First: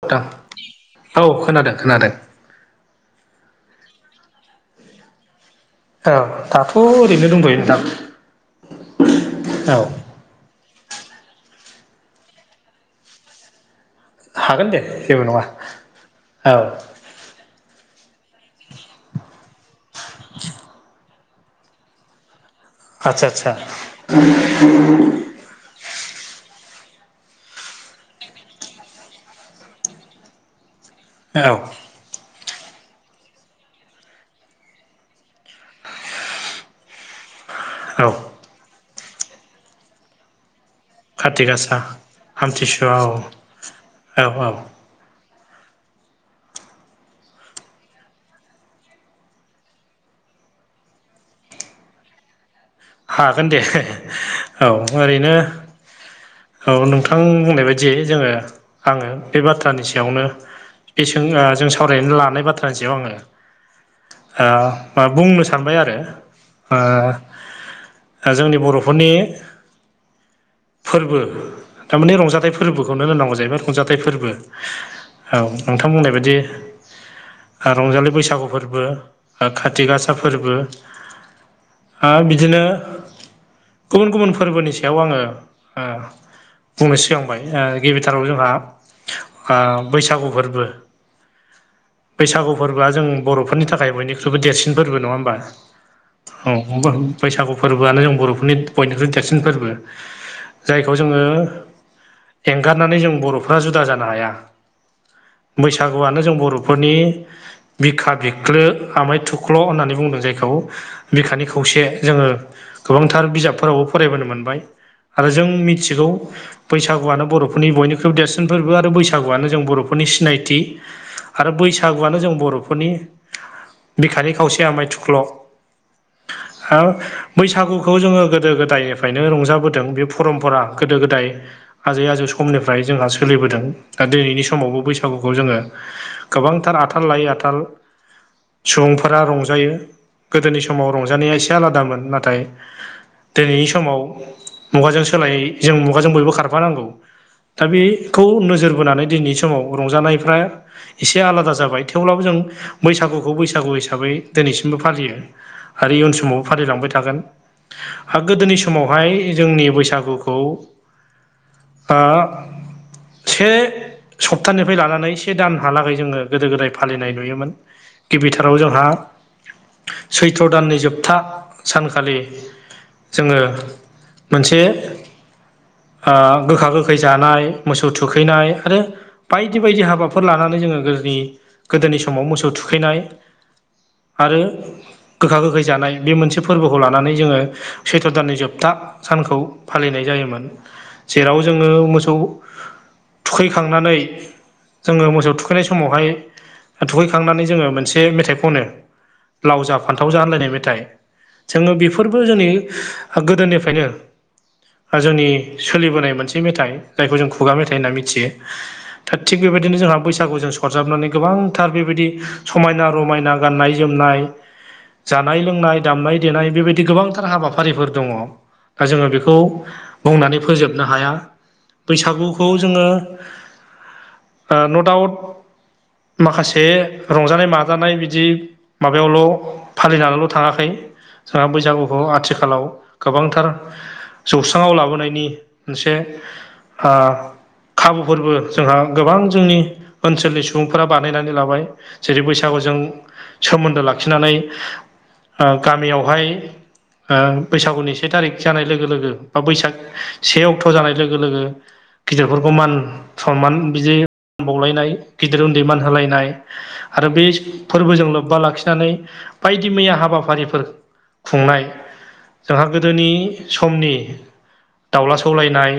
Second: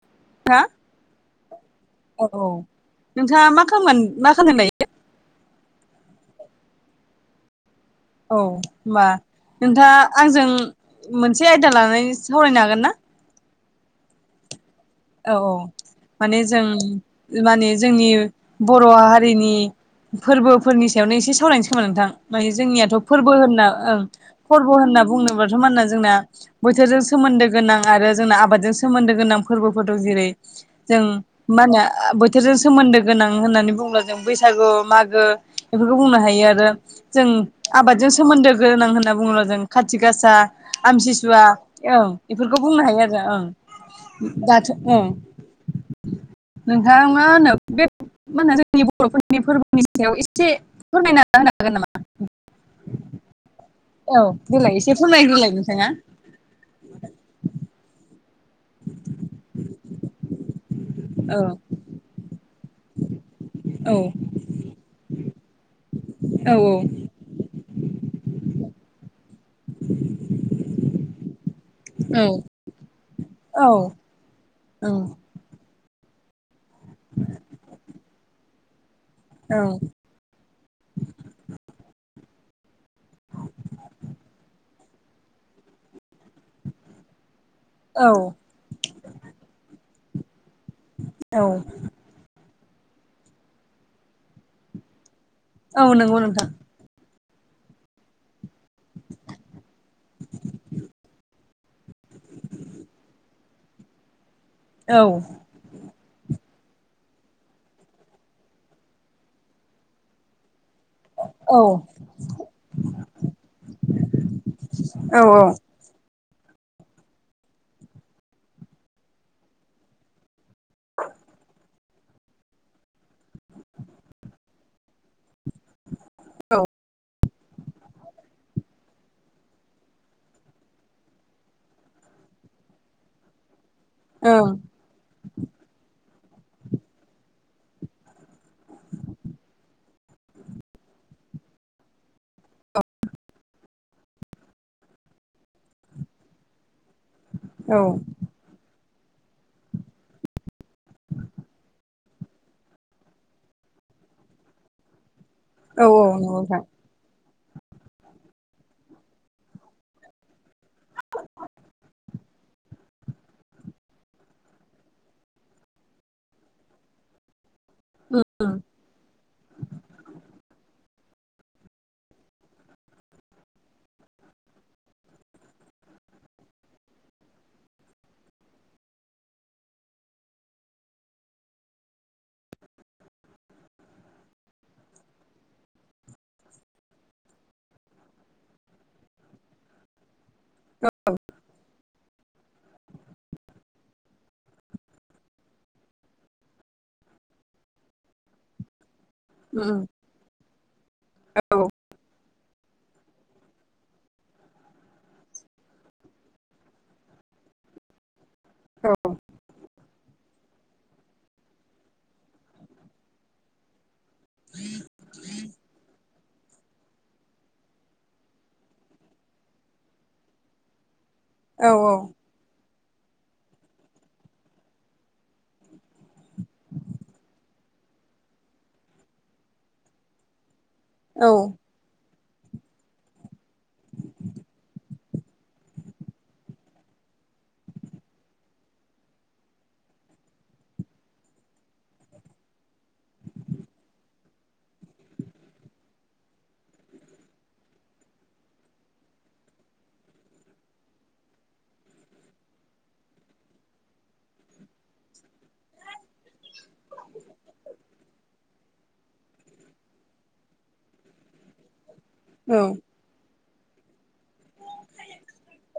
नोंथां हा औ खोनादों खोनादों औ औ नोंथाङा मा खामगोन मा खादों दायो। औ दाथ' ओरैनो दंबयो नोंथां। औ होनबा औ नोंथाङा आंजों मोनसे आयदा लानानै सावरायनो हागोन ना। हागोन दे। जेबो औ नङा औ माने औ जों जोंआनि जोंनि बर' हारिनि। फोरबोफोरनि सायावनो एसे सावरायनोसै खोमोन नोंथां माने जोंनिया। आदसा फोरबो आदसा होनना ओं फोरबो होनना बुंनो जोंना बोथोरजों सोन्दो गोनां आरो जोंना आबादजों सोन्दो गोनां फोरबो। फोरबो जेरै जों औ मा होनो। बोथोरजों सोमोन्दो गोनां होननानै बुंब्ला जों बैसागु मागो बेफोरखौ बुंनो हायो आरो। जों औ आबादजों सोमोन्दो गोनां होनना बुङोब्ला' जों खाथि गासा। खाथि आमसिसुवा गासा ओं बेफोरखौ बुंनो आमथिसुवा हायो औ आरो ओं। औ औ दाथ' उम नोंथाङा मा होनो बे। मा होनो जोंनि बर'फोरनि फोरबोनि सायाव एसे फोरमायना होनो हागोन नामा। हागोन दे। औ देलाय एसे फोरमायग्रोलाय नोंथाङा। औ नोंथां बुंनाय बायदियै जोङो आङो बे बाथ्रानि सायावनो। बेसों औ जों सावरायनानै लानाय बाथ्रानि जायाव आङो। औ ओ मा बुंनो सानबाय आरो औ ओ जोंनि बर'फोरनि फोरबो थारमाने औ रंजाथाइ फोर फोरबोखौनो होनांगौ जाहैबाय औ रंजाथाइ फोरबो औ औ नोंथां बुंनाय बायदि रंजालि बैसागु फोरबो ओ खाथि ओ गासा फोरबो ओ बिदिनो गुबुन गुबुन फोरबोनि सायाव आङो ओ बुंनो सिगांबाय ओ औ गिबिथारावनो जोंहा आ बैसागु फोरबो औ। बैसागु फोरबोआ जों बर'फोरनि थाखाय बयनिख्रुइबो देरसिन फोरबो नङा होमबा। औ नंगौ नोंथां। औ बैसागु फोरबोआनो जों बर'फोर बयनिख्रुइ देरसिन फोरबो जायखौ जोङो एंगारनानै जों बर'फ्रा जुदा जानो हाया औ बैसागुआनो जों बर'फोरनि बिखा बिख्लो आमाय थुख्ल' होननानै बुंदों जायखौ बिखानि औ खौसे जोङो गोबांथार बिजाबफोरावबो फरायबोनो मोनबाय औ आरो जों मिथिगौ बैसागुआनो बर'फोरनि बयनिख्रुइबो देरसिन फोरबो आरो बैसागुआनो जों बर'फोरनि सिनायथि आरो बैसागुआनो जों बर'फोरनि बिखानि खावसे आमाइ थुख्ल' हो बैसागुखौ जोङो गोदो गोदायनिफ्रायनो रंजाबोदों बे परमपरा गोदो गोदाय आजै आजौ समनिफ्राय जोंहा सोलिबोदों दा दिनैनि ओं समावबो बै गुखौ जोङो गोबांथार आथाल लायै आथाल सुबुंफोरा रंजायो गोदोनि समाव रंजानाया एसे आलादामोन ना थाय दिनैनि समाव मुगाजों सोलाय जों मुगाजों बयबो खारफानांगौ दा औ बे खौ नोजोर बोनानै दिनैनि समाव रंजानायफ्रा एसे आलादा जाबाय थेवब्लाबो जों बैसागुखौ बैसागु हिसाबै दिनैसिमबो फालियो। औ नंगौ आरो इयुन समाव नोंथां फालिलांबाय था थागोन हा गोदोनि समावहाय जोंनि बैसागुखौ आ से सप्तानिफ्राय लानानै से दानहालागै जोङो गोदो गोदाय फालिनाय नुयोमोन। उम गिबिथाराव जोंहा सैथ्र दाननि जोबथा सानखालि जोङो मोनसे आ गोखा गोखै जानाय मोसौ थुखैनाय आरो बायदि बायदि हाबाफोर लानानै जोङो गोदोनि गोदोनि समाव मोसौ थुखैनाय आरो गोखा गोखै जानाय बे मोनसे फोरबोखौ लानानै जोङो सैथ' दाननि जोबथा सानखौ फालिनाय जायोमोन। जेराव जोङो मोसौ थुखैखांनानै जोङो मोसौ थुखैनाय समावहाय थुखैखांनानै जोङो मोन मोनसे मेथाइ खनो लाव उम जा फान्थाव जा होनलायनाय मेथाइ औ औ जोङो बेफोरबो जोंनि गोदोनिफ्रायनो ओ जोंनि सोलिबोनाय मोनसे मेथाइ जायखौ जों खुगा मेथाइ होनना मिथियो औ दा थिग बेबायदिनो जोंहा बैसागु जों सरजाबनानै गोबां थार बेबायदि समायना, रमायना, गाननाय, जोमनाय, जानाय, लोंनाय दामनाय, देनाय बेबायदि गोबांथार हाबाफारिफोर दङ। दा जोङो बेखौ बुंनानै फोजोबनो हाया औ औ बैसागु खौ जोङो न'डाउट माखासे रंजानाय माजानाय बिदि माबायावल' फालिनानैल' थाङाखै औ जोंहा बैसागु गु आथिखालाव गोबांथार जौस्राङाव लाबोनायनि मोनसे आ खाबुफोरबो जोंहा गोबां जोंनि ओनसोलनि सुबुंफोरा बानायनानै लाबाय जेरै बैसागुजों सोमोन्दो लाखिनानै आ गामियावहाय आ बैसागुनि से थारिख जानाय लोगो लोगो बा बैसाग से अक्ट' जानाय लोगो लोगो गिदिरफोरखौ मान सनमान बिदि मान बावलायनाय गिदिर उन्दै मान होलायनाय आरो बे फोरबोजों लोब्बा लाखिनानै बायदि मैया हाबाफा हाबाफारिफोर खुंनाय औ जोंहा गोदोनि समनि दावला सौलायनाय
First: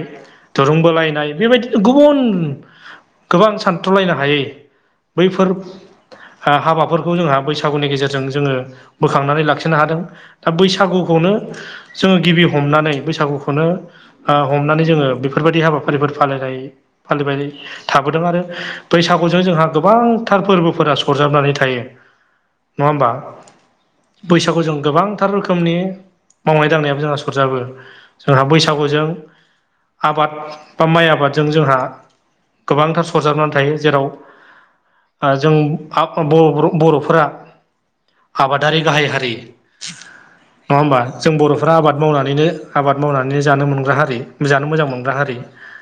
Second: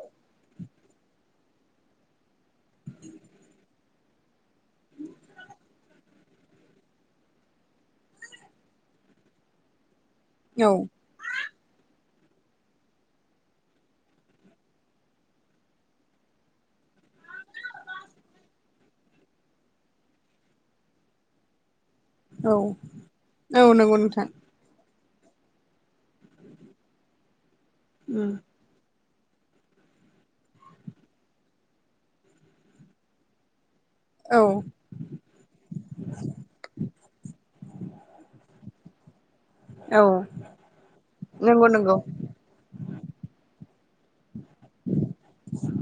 दुरुं बोलायनाय बेबायदिनो गुबुन गोबां सानथ्र'लायनो हायै बैफोर हा हाबाफोरखौ जोंहा बैसागुनि गेजेरजों जोङो बोख खांनानै लाखिनो हादों दा बैसागुखौनो जोङो गिबि हमनानै बैसागुखौनो आ हमनानै जोङो बेफोरबायदि हाबाफारिफोर फालिनो हायो फालिबाय थाबोदों आरो बैसागुजों जोंहा गोबांथार फोर्बोफोरा सरजाबनानै थायो। औ नङा होमबा औ नंगौ नोंथां बैसागु जों गोबांथार रोखोमनि मावनाय दांनायाबो जोंहा सरजाबो उम जोंहा बैसाग सागुजों आबाद बा माइ आबादजों जोंहा गोबांथार सरजाबनानै थायो जेराव औ आ जों आ बर बर'फोरा दारि गाहाय हारि औ नङा होमबा जों नंगौ बर'फ्रा नंगौ आबाद मावनानैनो आबाद मावनानैनो जानो मोनग्रा हारि जानो मोजां मोनग्रा हारि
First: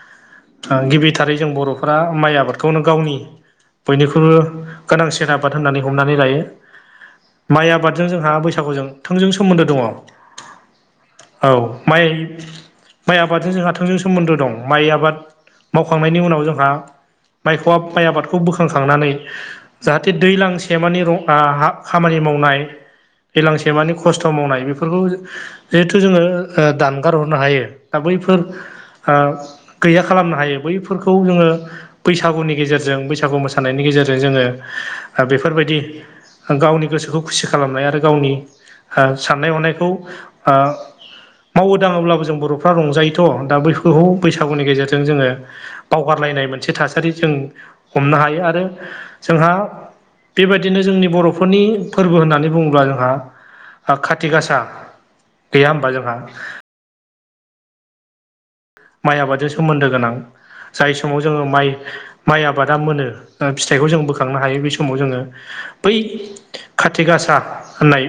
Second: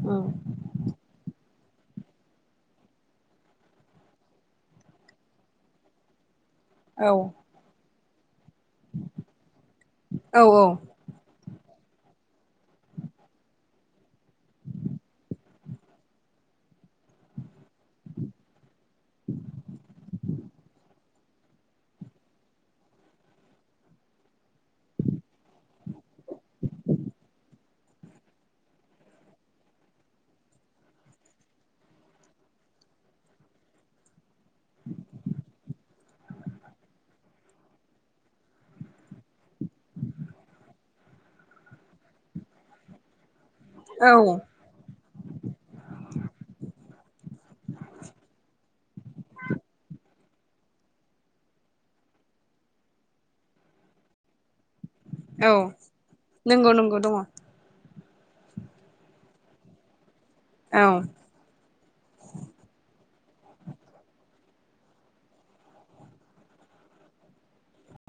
औ ओ गिबिथारै जों बर'फोरा माइ आबादखौनो गावनि बयनिख्रुइबो गोनांसिन आबाद होननानै हमनानै लायो। औ माइ आबादजों जोंहा बैसागुजों थोंजों सोमोन्दो दङ। औ औ माइ माइ आबादजों जोंहा थोंजों सोमोन्दो दं माइ आबाद मावखांनायनि उनाव जोंहा माइखौ माइ आबादखौ बोखांखांनानै जाहाथे दैलां सेमानि रं आ खामानि माव माइ दैलांसेमानि खस्थ' मावनाय बेफोरखौ जिहेथु जोङो ओ दानगार हरनो हायो दा बैफोर आ गैया खालामनो हायो बैफोरखौ जोङो बैसागुनि गेजेरजों बैसागु मोसानायनि गेजेरजों जोङो बेफोरबायदि गावनि गोसोखौ खुसि खालामनाय आरो गावनि आ साननाय हनायखौ आ मावो दाङोब्लाबो जों बर'फ्रा रंजायोथ' दा बै औ बैसागुनि गेजेरजों जोङो बावगारलायनाय मोनसे थासारि जों हमनो हायो आरो जोंहा बेबादिनो जोंनि बर'फोरनि फोर्बो होननानै बुङोब्ला जोंहा खाथि गासा औ गैया होमबा जोंहा नंगौ नंगौ दङ। माइ आबादजों सोमोन्दो गोनां औ जाय समाव जोङो माइ माइ आबादा मोनो फिथाइखौ जों बोखांनो हायो बे समाव जोङो बै काथि गासा होननाय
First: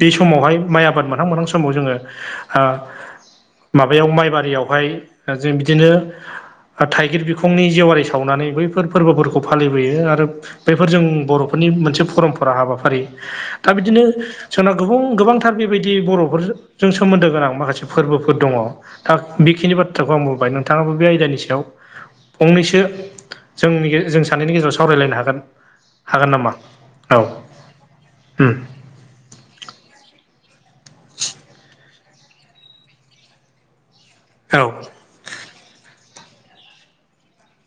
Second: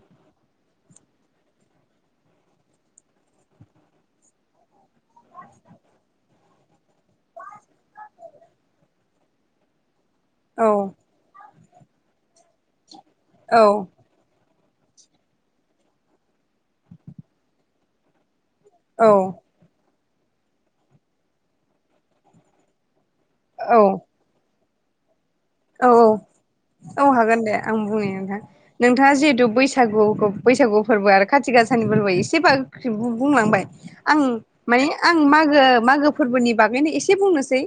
बे समावहाय माइ आबाद मोनहां मोनहां समाव जोङो आ माबायाव माइबाद बारियावहाय जों बिदिनो थाइगिर बिखंनि जेवारि सावनानै बैफोर फोर्बोफोरखौ फालिबोयो आरो औ बेफोर जों बर'फोरनि मोनसे परमपरा हाबाफारि औ दा बिदिनो जोंनाव गोबां गोबांथार बेबायदि बर'फोरजों सोमोन्दो गोनां माखासे फोर्बोफोर दङ। औ दा बेखिनि बाथ्राखौ आं बुंबाय नोंथाङाबो बे आयदानि सायाव फंनैसो जोंनि जों सानैनि गेजेराव सावरायलायनो हागोन। औ औ हागोन नामा औ हागोन दे आं बुंनि नोंथां। उम नोंथाङा जिहेतथु बैसागुखौ बैसागु फोरबो आरो खाथि गाासानि फोरबो एसेबाबो बुंलांबाय। आं औ माने आं मागो मागो फोरबोनि बागैनो एसे बुंनोसै।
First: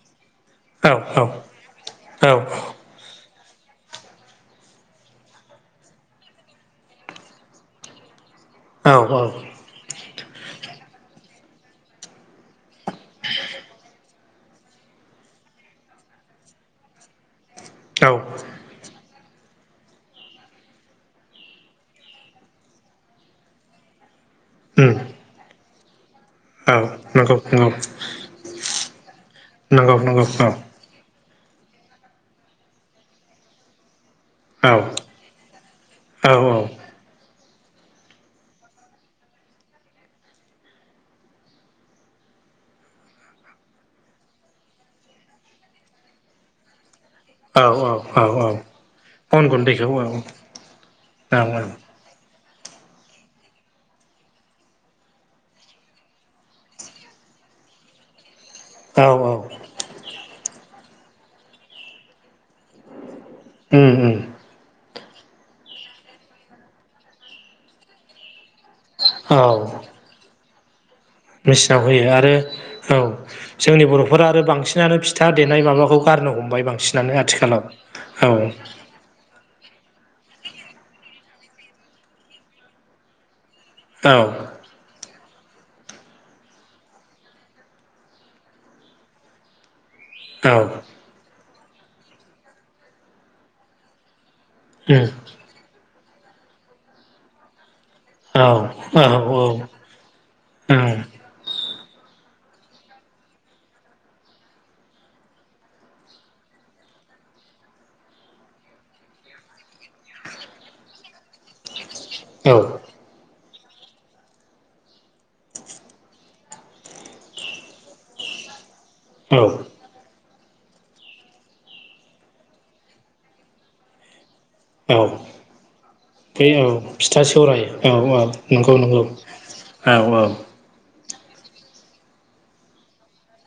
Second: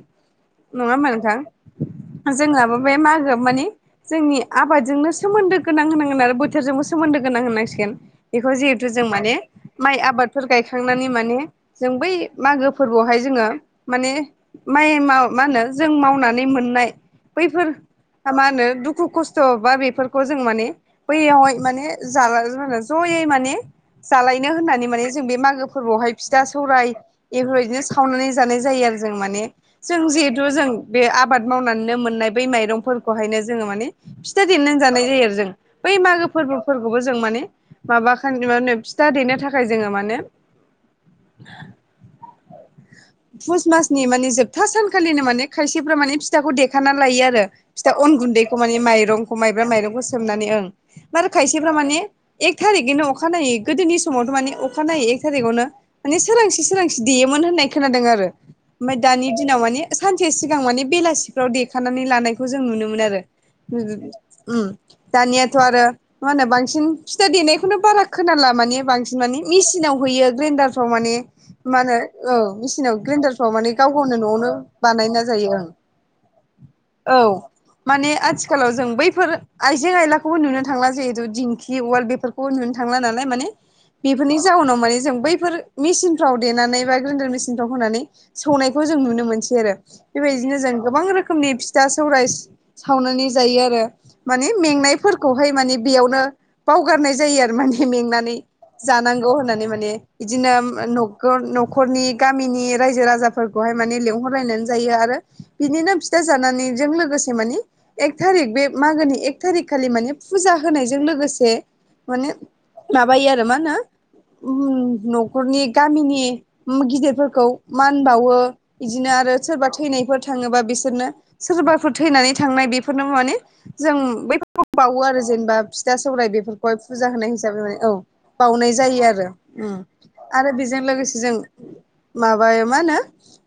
औ नङामोन नोंथां औ जोंहाबो बे मागो माने जोंनि आबादजोंनो सोमोन्दो गोनां होनांगोन आरो बोथोरजोंबो सोमोन्दो गोनां होनांसिगोन। बेखौ जिहेथु औ जों माने माइ आबादफोर गायखांनानै माने। जों बै मागो फोरबोआवहाय जोङो माने। माइ म मा होनो जों मावनानै मोननाय बैफोर औ मा होनो दुखु खस्थ'। थ बा बेफोरखौ जों माने बैयावहाय माने जाला जयै माने। जालायनो होननानै उम माने जों बे मागो फोरबोआवहाय फिथा औ सौराय नंगौ नंगौ बेफोरबायदिनो सावनानै जानाय जायो आरो जों माने नंगौ जों नंगौ जिहेथु औ जों बे आबाद मावनानैनो मोननाय बै माइरंफोरखौहायनो जोंङो माने फिथा औ देनानै जानाय जायो आरो जों बै मागो औ औ फोरबोफोर जों माने माबा फिथा देनो थाखाय जोंङो माने पुष मासनि माने जोबथा सानखालिनो माने खायसेफ्रा माने फिथाखौ देखानानै लायो आरो। आरो औ फिथा अन औ औ गुन्दैखौ माने माइरंखौ अन माइब्रा गुन्दैखौ माइरंखौ औ सोमनानै ओं। बार औ खायसेफ्रा माने एक थारिखैनो अखा नायै गोदोनि समावथ' माने अखाानायनायै एक थारिखआवनो माने सोरांसे सोरांसि देयोमोन होननाय खोनादों आरो ओमफफ्राय औ दानि औ दिनाव माने सानसे सिगां माने बेलासिफ्राव देखानानै लानायखौ जों नुनो मोन आरो। उम उम ओम दानियाथ' आरो मा होनो बांसिन फिथा देनायखौनो बारा खोनाला माने बांसिन। औ माने मेसिनाव हैयो ग्रेन्डारफ्राव माने मा मेचिनाव होनो होयो आरो औ मेचिनाव औ ग्रेन्डारफ्राव माने जोंनि गाव गावनो बर'फोरा आरो न'आवनो बांसिनानो बानायना फिथा जायो ओं देनाय माबाखौ गारनो हमबाय औ बांसिनानो आथिखालाव। माने औ आथिखालाव जों बैफोर आइजें आयलाखौबो नुनो थांला जिहेतु दिंखि वाल्द बेफोरखौबो नुनो थांला नालाय माने। औ बेफोरनि जाउनाव माने जों बैफोर मेसिनफ्राव देनानै बा ग्रेडार मेसिन होनानै सौनायखौ जों नुनो मोसै आरो औ बेबायदिनो जों गोबां रोखोमनि फिथा सौराय सावनानै जायो आरो माने उम मेंनायफोरखौ ओमफाय माने बेयावनो बावारनाय जायो आरो माने मेंना नानै औ औ जानांगौ उम होननानै माने बिदिनो न'खरनि गामिनि रायजो राजाफोरखौहाय माने लेंहरलायनानै जायो आरो बिनिनो फिथा जानानैजों लोगोसे माने एक थारिक बे मागोनि एक थारिक खालि माने फुजा होनायजों लोगोसे लोगोसे माने। औ माबायो आरो मा होनो ओम न'खरनि गामिनि गिदिर फोर मान बावो बिदिनो आरो औ सोरबा थैनायफोर थाङोबा बिसोरनो सोरबाफोर थैनानै थांनाय बेफोरनो माने जों सब बावो आरो जेनेबा फिथा सौरायाइ बे औ बेफोरखौहाय फुजा फिथा होनाय हिसाबै सौराय माने औ। बावनाय नंगौ जायो नंगौ आरो ओम औ औ आरो बेजों लोगोसे जों माबायो मा होनो।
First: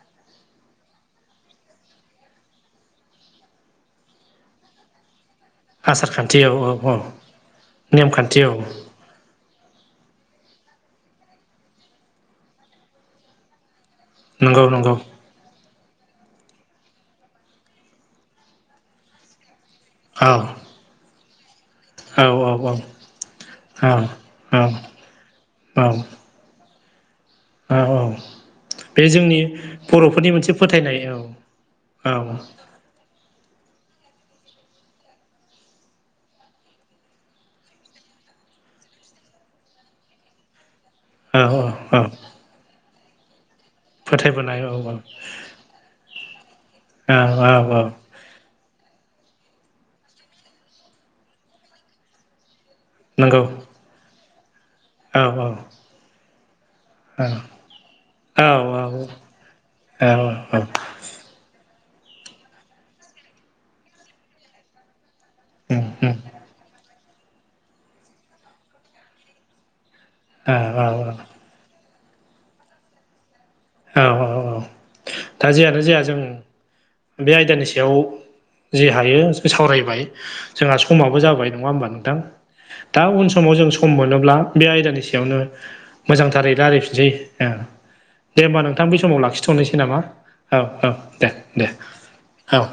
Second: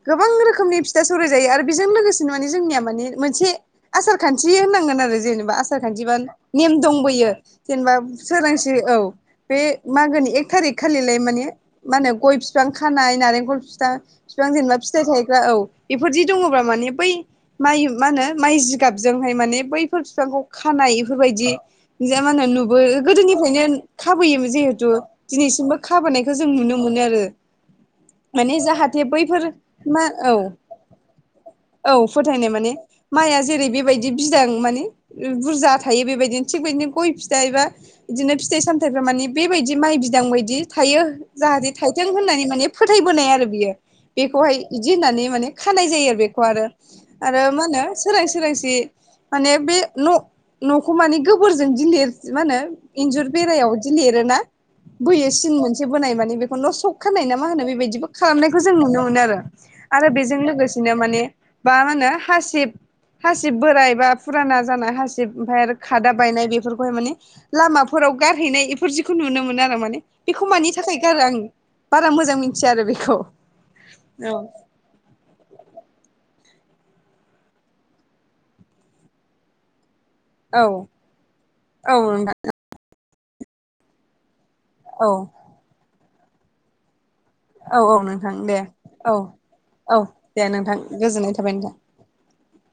गोबां रोखोमनि फिथा सौराय जायो आरो बेजों लोगोसेनो माने जोंनिया माने मोनसे आसार खान्थि होननांगोन आरो जेनेबा आस सार आसार खान्थिबा खान्थि औ औ नेम औ दंबोयो जेनेबा सोरांसि औ। बे मागोनि एक थारिख खालिलाय माने मा होनो गय बिफां खानाय नारेंखल फिफां बिफां नंगौ देमना नंगौ फिथाइ थाय औ बेफोरदि दङब्ला माने बै माइ मा होनो माइ जिगाबजोंहाय माने बै फोर‌ औ बिफांखौ खानाय बेफोरबायदि। जा मा होनो औ नुबो गोदोनिफ्रायनो औ खाबोयोमोन औ जिहेथु दिनैसिमबो औ खाबोनाय बेखौ जों नुनो मोनो आरो। औ औ माने जाहाथे बे जोंनि बैफोर मा बर'फोरनि औ मोनसे फोथायनाय औ औ फोथायनाय माने माइआ जेरै बेबायदि बिदां माने बुरजा थायो बेबायदिनो थिग बिदिनो गय फिथा एबा बिदिनो फिथाइ सामथाइफ्रा माने बेबायदि माइ बिदां बायदि थायो। औ जाहाथे औ थाइथें होननानै माने फोथायबोनाय आरो बियो बेखौहाय फोथायबोनाय औ बिदि होननानै माने खानाय जायो आरो बेखौ आरो औ आरो मा औ होनो सोरां सोरांसि माने बे न' न'खौ माने गोबोरजों गिलिर मा होनो इन्जुर नंगौ बेरायाव बिदि लिरोना औ बोयो सिन मोनसे बोनाय माने बेखौल' सख खानाय ना मा होनो बे बिदिबो औ खालामनायखौ जों नुनो मोनो आरो औ आरो बेजों लोगोसे बिनो माने मा होनो हासिब हासिब बोराय बा फुराना जानाया हासिब ओमफफ्राय आरो उम खादा उम बायनाय बेफोरखौहाय माने लामाफोराव गारहैनाय बेफोर जिखौ नुनो मोनो आरो माने बेखौ औ मानि थाखाय औ गारो आं बारा मोजां मिथिया आरो बेखौ। औ औ औ दा जेानो जाया जों बे आयदानि सायाव जे हायोखौ सावरायबाय जोंहा समाबो जाबाय नङा होमबा नोंथां दा उन समाव जों सम मोनोब्ला बे आयदानि औ सायावनो मोजांथारै रायलायफिनसै औ औ नो दे होमबा नोंथां बे समाव लाखिथ'नोसै नामा दे औ नोंथां औ गोजोननाय दे थाबाय नोंथां दे औ